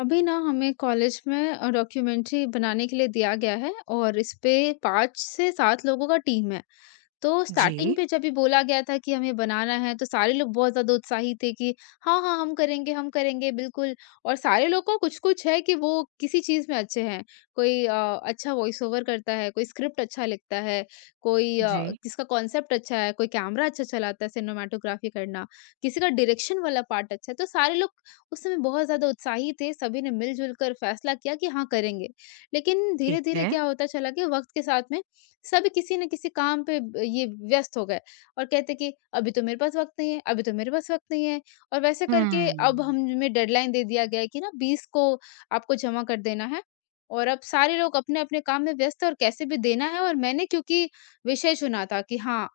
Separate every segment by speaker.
Speaker 1: अभी ना हमें कॉलेज में डॉक्यूमेंट्री बनाने के लिए दिया गया है और इस पे 5 से 7 लोगों का टीम है। तो स्टार्टिंग
Speaker 2: जी,
Speaker 1: पे जब भी बोला गया था कि हमें बनाना है, तो सारे लोग बहुत ज़्यादा उत्साहित थे कि हाँ, हाँ, हम करेंगे, बिल्कुल। और सारे लोग को कुछ-कुछ है कि वो किसी चीज़ में अच्छे हैं। कोई अच्छा वॉइस ओवर करता है, कोई स्क्रिप्ट अच्छा लिखता है, कोई
Speaker 2: जी,
Speaker 1: किसका कॉन्सेप्ट अच्छा है, कोई कैमरा अच्छा चलाता है, सिनेमैटोग्राफी करना, किसी का डायरेक्शन वाला पार्ट अच्छा है। तो सारे लोग उस समय बहुत ज़्यादा उत्साही थे, सभी ने मिल-जुल कर फैसला किया कि हाँ, करेंगे। लेकिन
Speaker 2: ठीक
Speaker 1: धीरे-धीरे
Speaker 2: है।
Speaker 1: क्या होता चला कि वक़्त के साथ में सब किसी न किसी काम पे ब ये व्यस्त हो गए और कहते कि अभी तो मेरे पास वक़्त नहीं है, अभी तो मेरे पास वक़्त नहीं है और वैसे
Speaker 2: हुँ।
Speaker 1: करके अब हमें डेडलाइन दे दिया गया है कि ना 20 को आपको जमा कर देना है और अब सारे लोग अपने-अपने काम में व्यस्त हैं और कैसे भी देना है और मैंने क्योंकि विषय चुना था कि हाँ,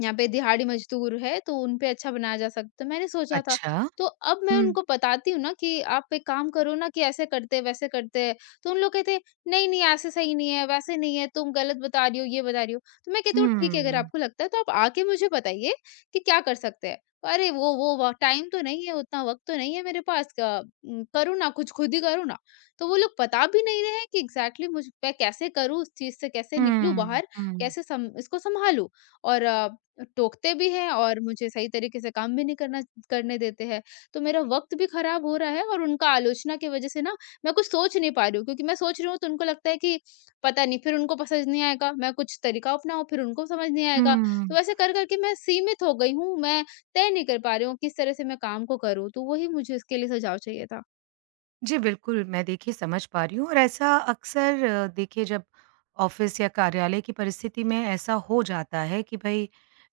Speaker 1: यहाँ पे दिहाड़ी मज़दूर है, तो उन पे अच्छा बनाया जा सकता है, मैंने सोचा था।
Speaker 2: अच्छा।
Speaker 1: तो अब मैं
Speaker 2: हुँ,
Speaker 1: उनको बताती हूँ ना कि आप एक काम करो ना कि ऐसे करते, वैसे करते, तो उन लोग कहते हैं, "नहीं, नहीं ऐसे सही नहीं है, वैसे नहीं है, तुम गलत बता रही हो, ये बता रही हो।" तो मैं कहती हूँ, "ठीक है, अगर
Speaker 2: हुँ,
Speaker 1: आपको लगता है तो आप आके मुझे बताइए कि क्या कर सकते हैं।" "अरे! वो व टाइम तो नहीं है, उतना वक़्त तो नहीं है मेरे पास करो ना कुछ, खुद ही करो ना।" तो वो लोग बता भी नहीं रहे हैं कि एग्ज़ैक्टली मुझ मैं कैसे करूँ, उस चीज़ से कैसे निकलूँ
Speaker 2: हुँ,
Speaker 1: बाहर,
Speaker 2: हुँ,
Speaker 1: कैसे सम इसको सँभालूँ और टोकते भी हैं और मुझे सही तरीके से काम भी नहीं करना करने देते हैं। तो मेरा वक़्त भी ख़राब हो रहा है और उनका आलोचना की वज़ह से ना मैं कुछ सोच नहीं पा रही हूँ क्योंकि मैं सोच रही हूँ तो उनको लगता है कि पता नहीं फिर उनको पसंद नहीं आएगा, मैं कुछ तरीका अपनाऊँ फिर उनको समझ नहीं आएगा।
Speaker 2: हुँ।
Speaker 1: तो वैसे कर-कर के मैं सीमित हो गई हूँ, मैं तय नहीं कर पा रही हूँ किस तरह से मैं काम को करूँ। तो वही मुझे इसके लिए सुझाव चाहिए था।
Speaker 2: जी, बिल्कुल, मैं देखिए समझ पा रही हूँ और ऐसा अक्सर देखिए जब ऑफ़िस या कार्यालय की परिस्थिति में ऐसा हो जाता है कि भई,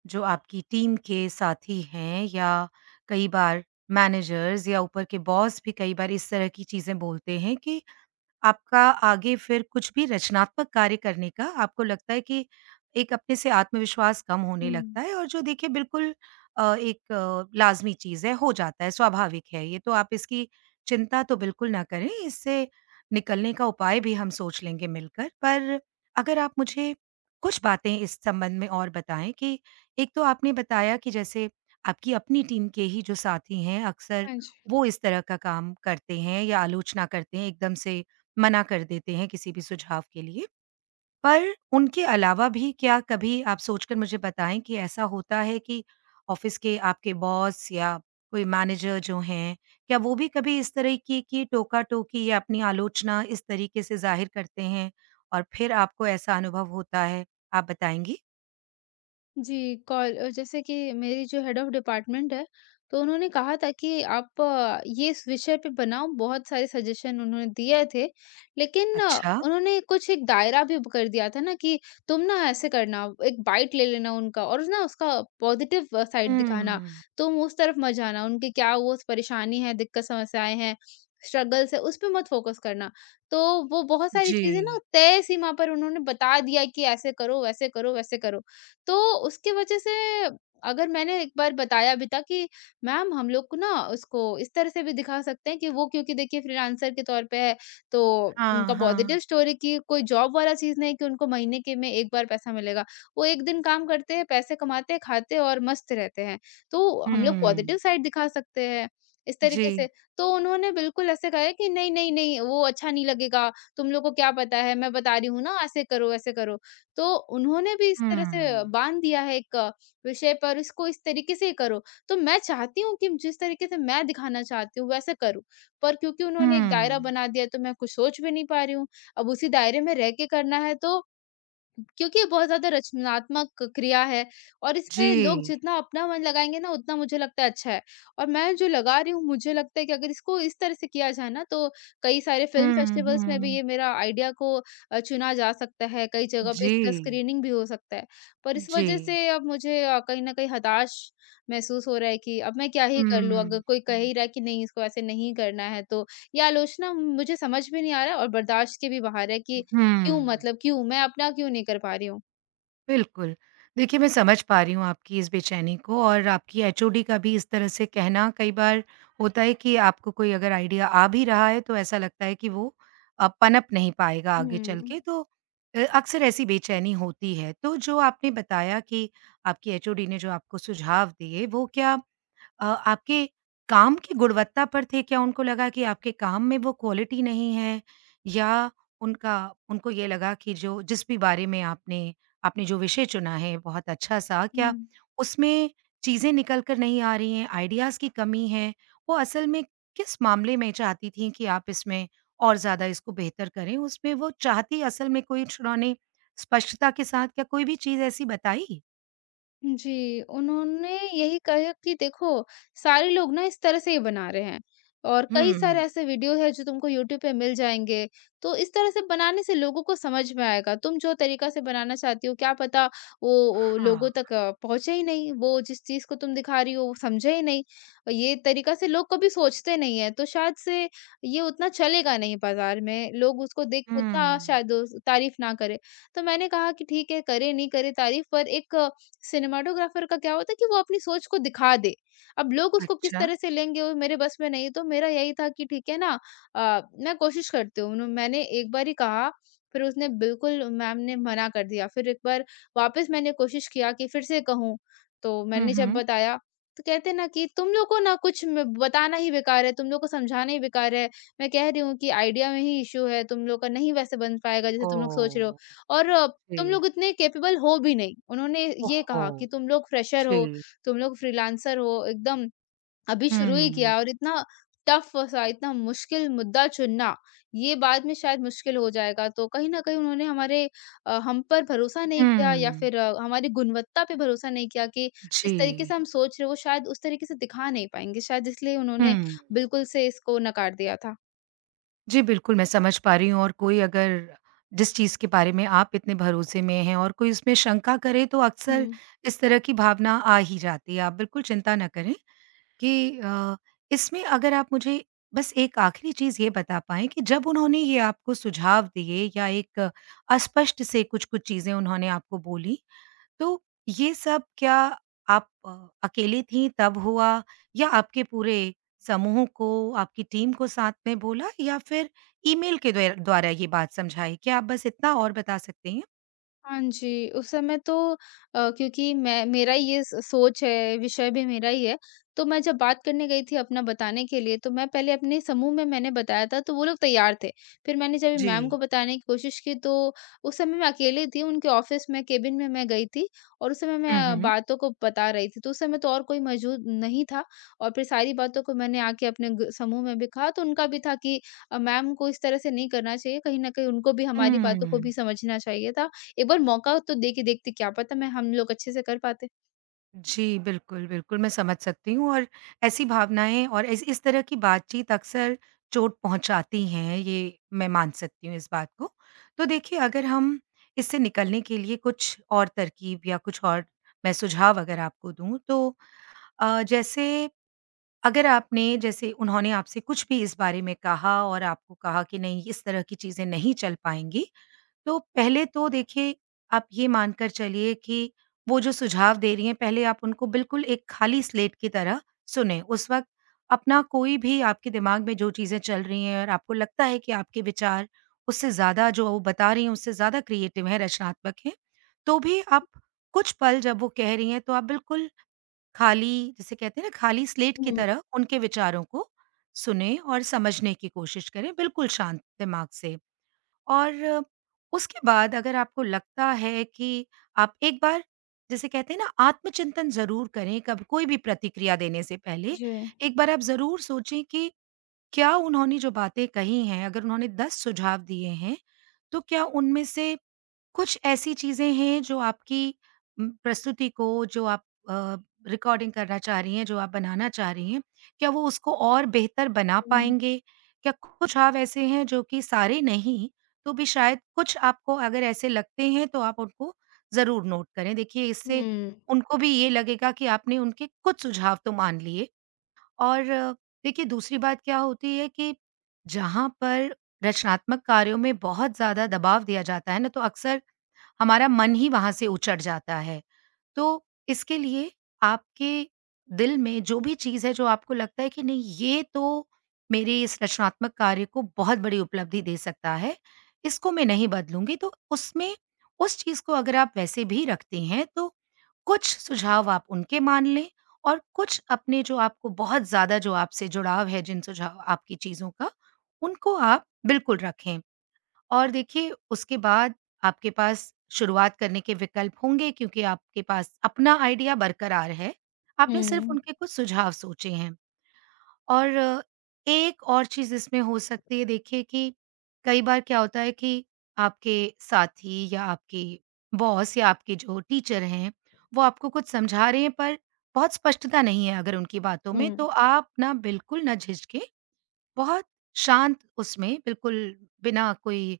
Speaker 2: जो आपकी टीम के साथी हैं या कई बार मैनेजर्स या ऊपर के बॉस भी कई बार इस तरह की चीज़ें बोलते हैं कि आपका आगे फिर कुछ भी रचनात्मक कार्य करने का आपको लगता है कि एक अपने से आत्मविश्वास कम होने
Speaker 1: हुँ।
Speaker 2: लगता है और जो देखिए बिल्कुल एक लाज़मी चीज़ है, हो जाता है, स्वाभाविक है ये, तो आप इसकी चिंता तो बिल्कुल ना करें, इससे निकलने का उपाय भी हम सोच लेंगे मिलकर। पर अगर आप मुझे कुछ बातें इस संबंध में और बताएँ कि एक तो आपने बताया कि जैसे आपकी अपनी टीम के ही जो साथी हैं, अक्सर
Speaker 1: हाँ जी।
Speaker 2: वो इस तरह का काम करते हैं या आलोचना करते हैं एकदम से मना कर देते हैं किसी भी सुझाव के लिए। पर उनके अलावा भी क्या कभी आप सोचकर मुझे बताएँ कि ऐसा होता है कि ऑफ़िस के आपके बॉस या कोई मैनेजर जो हैं, क्या वो भी कभी इस तरह की टोका-टोकी या अपनी आलोचना इस तरीके से ज़ाहिर करते हैं और फिर आपको ऐसा अनुभव होता है? आप बताएँगी?
Speaker 1: जी, जैसे कि मेरी जो हेड ऑफ़ डिपार्टमेंट है, तो उन्होंने कहा था कि आप ये इस विषय पे बनाओ, बहुत सारे सजेशन उन्होंने दिए थे। लेकिन
Speaker 2: अच्छा।
Speaker 1: उन्होंने कुछ एक दायरा भी कर दिया था ना कि तुम ना ऐसे करना, एक बाइट ले लेना उनका और ना उसका पॉज़िटिव साइड दिखाना।
Speaker 2: हुँ।
Speaker 1: तुम उस तरफ मत जाना, उनकी क्या वो परेशानी है, दिक्कत समस्याएँ हैं, स्ट्रगल्स है, उस पे मत फ़ोकस करना। तो वो बहुत सारी
Speaker 2: जी।
Speaker 1: चीज़ें ना तय सीमा पर उन्होंने बता दिया कि ऐसे करो, वैसे करो, वैसे करो। तो उसकी वजह से अगर मैंने एक बार बताया भी था कि मैम हम लोग को ना उसको इस तरह से भी दिखा सकते हैं कि वो क्योंकि देखिए फ्रीलांसर के तौर पे है तो
Speaker 2: हाँ,
Speaker 1: उनका
Speaker 2: हाँ।
Speaker 1: पॉजिटिव स्टोरी की कोई जॉब वाला चीज नहीं कि उनको महीने के में एक बार पैसा मिलेगा वो एक दिन काम करते हैं पैसे कमाते हैं खाते हैं और मस्त रहते हैं तो हम लोग पॉजिटिव
Speaker 2: हुँ।
Speaker 1: साइड दिखा सकते हैं इस
Speaker 2: जी।
Speaker 1: तरीके से तो उन्होंने बिल्कुल ऐसे कहा है कि नहीं नहीं नहीं वो अच्छा नहीं लगेगा तुम लोग को क्या पता है मैं बता रही हूँ ना ऐसे करो तो उन्होंने भी इस तरह से
Speaker 2: हुँ।
Speaker 1: बाँध दिया है एक विषय पर इसको इस तरीके से करो। तो मैं चाहती हूँ कि जिस तरीके से मैं दिखाना चाहती हूँ वैसे करूँ, पर क्योंकि उन्होंने एक दायरा
Speaker 2: हुँ।
Speaker 1: बना दिया है तो मैं कुछ सोच भी नहीं पा रही हूँ। अब उसी दायरे में रह के करना है तो क्योंकि ये बहुत ज़्यादा रचनात्मक क्रिया है और इसपे लोग
Speaker 2: जी।
Speaker 1: जितना अपना मन लगाएँगे ना, उतना मुझे लगता है अच्छा है। और मैं जो लगा रही हूँ, मुझे लगता है कि अगर इसको इस तरह से किया जाए ना, तो कई सारे फ़िल्म
Speaker 2: हुँ,
Speaker 1: फेस्टिवल्स में भी
Speaker 2: हुँ।
Speaker 1: ये मेरा आइडिया को चुना जा सकता है, कई जगह पे
Speaker 2: जी,
Speaker 1: इसका स्क्रीनिंग भी हो सकता है। पर इस
Speaker 2: जी।
Speaker 1: वजह से अब मुझे कहीं न कहीं हताश महसूस हो रहा है कि अब मैं क्या ही
Speaker 2: हुँ,
Speaker 1: कर लूँ? अगर कोई कह
Speaker 2: हुँ,
Speaker 1: ही रहा है कि नहीं, इसको ऐसे नहीं करना है, तो ये आलोचना मुझे समझ में नहीं आ रहा है और बर्दाश्त के भी बाहर है कि क्यों
Speaker 2: हुँ,
Speaker 1: मतलब क्यों? मैं अपना क्यों नहीं कर पा रही हूँ?
Speaker 2: बिल्कुल। देखिए, मैं समझ पा रही हूँ आपकी इस बेचैनी को और आपकी एचओडी का भी इस तरह से कहना कई बार होता है कि आपको कोई अगर आइडिया आ भी रहा है, तो ऐसा लगता है कि वो पनप नहीं पाएगा आगे चल
Speaker 1: हुँ।
Speaker 2: के, तो अक्सर ऐसी बेचैनी होती है। तो जो आपने बताया कि आपकी एचओडी ने जो आपको सुझाव दिए, वो क्या आपके काम की गुणवत्ता पर थे? क्या उनको लगा कि आपके काम में वो क्वालिटी नहीं है या उनका उनको ये लगा कि जो जिस भी बारे में आपने आपने जो विषय चुना है बहुत अच्छा-सा, क्या
Speaker 1: हुँ।
Speaker 2: उसमें चीज़ें निकल कर नहीं आ रही हैं, आइडियाज़ की कमी है? वो असल में किस मामले में चाहती थीं कि आप इसमें और ज़्यादा इसको बेहतर करें? उसमें वो चाहती असल में कोई उन्होंने स्पष्टता के साथ क्या कोई भी चीज़ ऐसी बताई?
Speaker 1: जी, उन्होंने यही कहा कि देखो, सारे लोग ना इस तरह से ही बना रहे हैं और कई सारे
Speaker 2: हुँ।
Speaker 1: ऐसे वीडियो हैं जो तुमको यूट्यूब पे मिल जाएँगे। तो इस तरह से बनाने से लोगों को समझ में आएगा। तुम जो तरीका से बनाना चाहती हो, क्या पता वो लोगों
Speaker 2: हाँ।
Speaker 1: तक पहुँचे ही नहीं। वो जिस चीज़ को तुम दिखा रही हो, वो समझे ही नहीं। और ये तरीका से लोग कभी सोचते नहीं हैं, तो शायद से ये उतना चलेगा नहीं बाज़ार में। लोग उसको देख उतना
Speaker 2: हुँ।
Speaker 1: शायद तारीफ़ ना करें। तो मैंने कहा कि ठीक है, करें, नहीं करें तारीफ़ पर एक सिनेमेटोग्राफर का क्या होता है कि वो अपनी सोच को दिखा दे। अब लोग उसको किस
Speaker 2: अच्छा।
Speaker 1: तरह से लेंगे वो मेरे बस में नहीं है, तो मेरा यही था कि ठीक है ना मैं कोशिश करती हूँ। उन्हों मैंने एक बार ही कहा, फिर उसने बिल्कुल मैम ने मना कर दिया। फिर एक बार वापस मैंने कोशिश किया कि फिर से कहूँ, तो
Speaker 2: हुँ,
Speaker 1: मैंने जब
Speaker 2: हुँ।
Speaker 1: बताया, तो कहते हैं ना कि तुम लोग को ना कुछ म बताना ही बेकार है, तुम लोग को समझाना ही बेकार है। मैं कह रही हूँ कि आइडिया में ही इश्यू है, तुम लोग का नहीं वैसे बन पाएगा जैसे तुम लोग सोच रहे हो।
Speaker 2: ओह!
Speaker 1: और
Speaker 2: जी।
Speaker 1: तुम लोग इतने कैपेबल हो भी नहीं। उन्होंने ये
Speaker 2: ओहो!
Speaker 1: कहा कि तुम लोग फ्रेशर
Speaker 2: जी।
Speaker 1: हो, तुम लोग फ्रीलांसर हो, एकदम अभी शुरू ही
Speaker 2: हुँ।
Speaker 1: किया और इतना टफ सा, इतना मुश्किल मुद्दा चुनना, ये बाद में शायद मुश्किल हो जाएगा। तो कहीं न कहीं उन्होंने हमारे हम पर भरोसा नहीं किया या
Speaker 2: हुँ।
Speaker 1: फिर हमारी गुणवत्ता पे भरोसा नहीं किया कि जिस
Speaker 2: जी।
Speaker 1: तरीके से हम सोच रहे हैं, वो शायद उस तरीके से दिखा नहीं पाएँगे। शायद इसलिए
Speaker 2: हुँ।
Speaker 1: उन्होंने बिल्कुल से इसको नकार दिया था।
Speaker 2: जी, बिल्कुल मैं समझ पा रही हूँ और कोई अगर जिस चीज़ के बारे में आप इतने भरोसे में हैं और कोई उसमें शंका करे तो अक्सर
Speaker 1: हुँ।
Speaker 2: इस तरह की भावना आ ही जाती है। आप बिल्कुल चिंता ना करें कि इसमें अगर आप मुझे बस एक आखिरी चीज़ ये बता पाएँ कि जब उन्होंने ये आपको सुझाव दिए या एक अस्पष्ट से कुछ-कुछ चीज़ें उन्होंने आपको बोली? तो ये सब क्या आप अकेली थीं तब हुआ या आपके पूरे समूह को, आपकी टीम को साथ में बोला या फिर ईमेल के द्वे द्वारा ये बात समझाई? क्या आप बस इतना और बता सकती हैं?
Speaker 1: हाँ जी, उस समय तो क्योंकि मैं मेरा ही ये स सोच है, विषय भी मेरा ही है। तो मैं जब बात करने गई थी अपना बताने के लिए, तो मैं पहले अपने समूह में मैंने बताया था, तो वो लोग तैयार थे। फिर मैंने जब
Speaker 2: जी।
Speaker 1: मैम को बताने की कोशिश की, तो उस समय मैं अकेली थी, उनके ऑफ़िस में केबिन में मैं गई थी और उस समय मैं
Speaker 2: हुँ, हुँ।
Speaker 1: बातों को बता रही थी। तो उस समय तो और कोई मौजूद नहीं था और फिर सारी बातों को मैंने आके अपने ग समूह में भी कहा, तो उनका भी था कि मैम को इस तरह से नहीं करना चाहिए, कहीं न कहीं उनको भी हमारी बातों को
Speaker 2: हुँ।
Speaker 1: भी समझना चाहिए था एक बार मौका तो दे के देखते, क्या पता मैं हम लोग अच्छे से कर पाते।
Speaker 2: जी, बिल्कुल, बिल्कुल, मैं समझ सकती हूँ और ऐसी भावनाएँ और इस तरह की बातचीत अक्सर चोट पहुँचाती हैं, ये मैं मान सकती हूँ इस बात को। तो देखिए, अगर हम इससे निकलने के लिए कुछ और तरकीब या कुछ और मैं सुझाव अगर आपको दूँ, तो जैसे अगर आपने जैसे उन्होंने आपसे कुछ भी इस बारे में कहा और आपको कहा कि नहीं, इस तरह की चीज़ें नहीं चल पाएँगी, तो पहले तो देखिए, आप ये मानकर चलिए कि वो जो सुझाव दे रही हैं, पहले आप उनको बिल्कुल एक खाली स्लेट की तरह सुनें। उस वक़्त अपना कोई भी आपके दिमाग में जो चीज़ें चल रही हैं और आपको लगता है कि आपके विचार उससे ज़्यादा जो वो बता रही हैं, उससे ज़्यादा क्रिएटिव हैं, रचनात्मक हैं, तो भी आप कुछ पल जब वो कह रही हैं, तो आप बिल्कुल खाली जिसे कहते हैं ना, खाली स्लेट की
Speaker 1: हुँ,
Speaker 2: तरह उनके विचारों को सुनें और समझने की कोशिश करें, बिल्कुल शांत दिमाग से। और उसके बाद अगर आपको लगता है कि आप एक बार जिसे कहते हैं ना आत्मचिंतन ज़रूर करें कब कोई भी प्रतिक्रिया देने से पहले।
Speaker 1: जी।
Speaker 2: एक बार आप ज़रूर सोचें कि क्या उन्होंने जो बातें कही हैं, अगर उन्होंने 10 सुझाव दिए हैं, तो क्या उनमें से कुछ ऐसी चीज़ें हैं जो आपकी प्रस्तुति को जो आप अ, रिकॉर्डिंग करना चाह रही हैं, जो आप बनाना चाह रही हैं, क्या वो उसको और बेहतर बना
Speaker 1: हुँ।
Speaker 2: पाएँगे? क्या कुछ आप ऐसे हैं जो कि सारे नहीं, तो भी शायद कुछ आपको अगर ऐसे लगते हैं तो आप उनको ज़रूर नोट करें। देखिए इससे
Speaker 1: हुँ।
Speaker 2: उनको भी ये लगेगा कि आपने उनके कुछ सुझाव तो मान लिए और देखिए दूसरी बात क्या होती है कि जहाँ पर रचनात्मक कार्यों में बहुत ज़्यादा दबाव दिया जाता है ना, तो अक्सर हमारा मन ही वहाँ से उचट जाता है। तो इसके लिए आपके दिल में जो भी चीज़ है जो आपको लगता है कि नहीं ये तो मेरे इस रचनात्मक कार्य को बहुत बड़ी उपलब्धि दे सकता है, इसको मैं नहीं बदलूँगी तो उसमें उस चीज़ को अगर आप वैसे भी रखते हैं तो कुछ सुझाव आप उनके मान लें और कुछ अपने जो आपको बहुत ज़्यादा जो आपसे जुड़ाव है जिन सुझाव आपकी चीज़ों का, उनको आप बिल्कुल रखें। और देखिए उसके बाद आपके पास शुरुआत करने के विकल्प होंगे क्योंकि आपके पास अपना आइडिया बरकरार है। आपने सिर्फ
Speaker 1: हुँ,
Speaker 2: उनके कुछ सुझाव सोचे हैं और एक और चीज़ इसमें हो सकती है देखिए कि कई बार क्या होता है कि आपके साथी या आपके बॉस या आपके जो टीचर हैं, वो आपको कुछ समझा रहे हैं पर बहुत स्पष्टता नहीं है अगर उनकी बातों में,
Speaker 1: हुँ,
Speaker 2: तो आप ना बिल्कुल ना झिझकें बहुत शांत उसमें बिल्कुल बिना कोई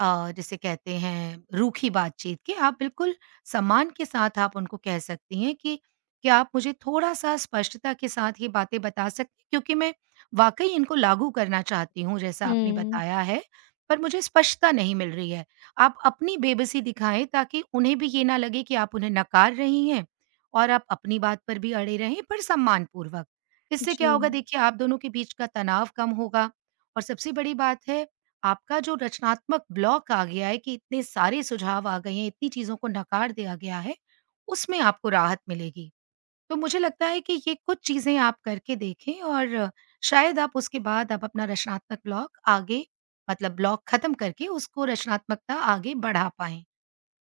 Speaker 2: जिसे कहते हैं रूखी बातचीत के आप बिल्कुल सम्मान के साथ आप उनको कह सकती हैं कि क्या आप मुझे थोड़ा-सा स्पष्टता के साथ ये बातें बता सकती हैं? क्योंकि मैं वाक़ई इनको लागू करना चाहती हूँ जैसा आपने
Speaker 1: हुँ।
Speaker 2: बताया है, पर मुझे स्पष्टता नहीं मिल रही है। आप अपनी बेबसी दिखाएँ ताकि उन्हें भी ये ना लगे कि आप उन्हें नकार रही हैं और आप अपनी बात पर भी अड़े रहें पर सम्मानपूर्वक। इससे क्या
Speaker 1: जी।
Speaker 2: होगा देखिए आप दोनों के बीच का तनाव कम होगा और सबसे बड़ी बात है आपका जो रचनात्मक ब्लॉक आ गया है कि इतने सारे सुझाव आ गए हैं इतनी चीजों को नकार दिया गया है उसमें आपको राहत मिलेगी। तो मुझे लगता है कि ये कुछ चीजें आप करके देखें और शायद आप उसके बाद आप अपना रचनात्मक ब्लॉक आगे मतलब ब्लॉक खत्म करके उसको रचनात्मकता आगे बढ़ा पाए।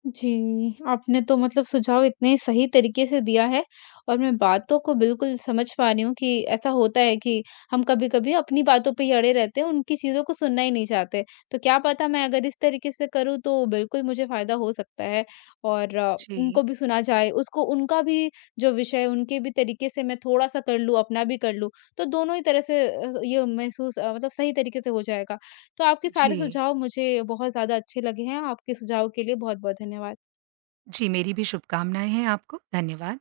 Speaker 1: जी, आपने तो मतलब सुझाव इतने सही तरीके से दिया है और मैं बातों को बिल्कुल समझ पा रही हूँ कि ऐसा होता है कि हम कभी-कभी अपनी बातों पे ही अड़े रहते हैं, उनकी चीज़ों को सुनना ही नहीं चाहते। तो क्या पता मैं अगर इस तरीके से करूँ तो बिल्कुल मुझे फ़ायदा हो सकता है और उनको
Speaker 2: जी,
Speaker 1: भी सुना जाए, उसको उनका भी जो विषय है, उनके भी तरीके से मैं थोड़ा-सा कर लूँ, अपना भी कर लूँ, तो दोनों ही तरह से ये महसूस मतलब सही तरीके से हो जाएगा। तो आपके
Speaker 2: जी,
Speaker 1: सारे सुझाव मुझे बहुत ज़्यादा अच्छे लगे हैं। आपके सुझाव के लिए बहुत-बहुत धन्यवाद।
Speaker 2: जी। मेरी भी शुभकामनाएं हैं आपको। धन्यवाद।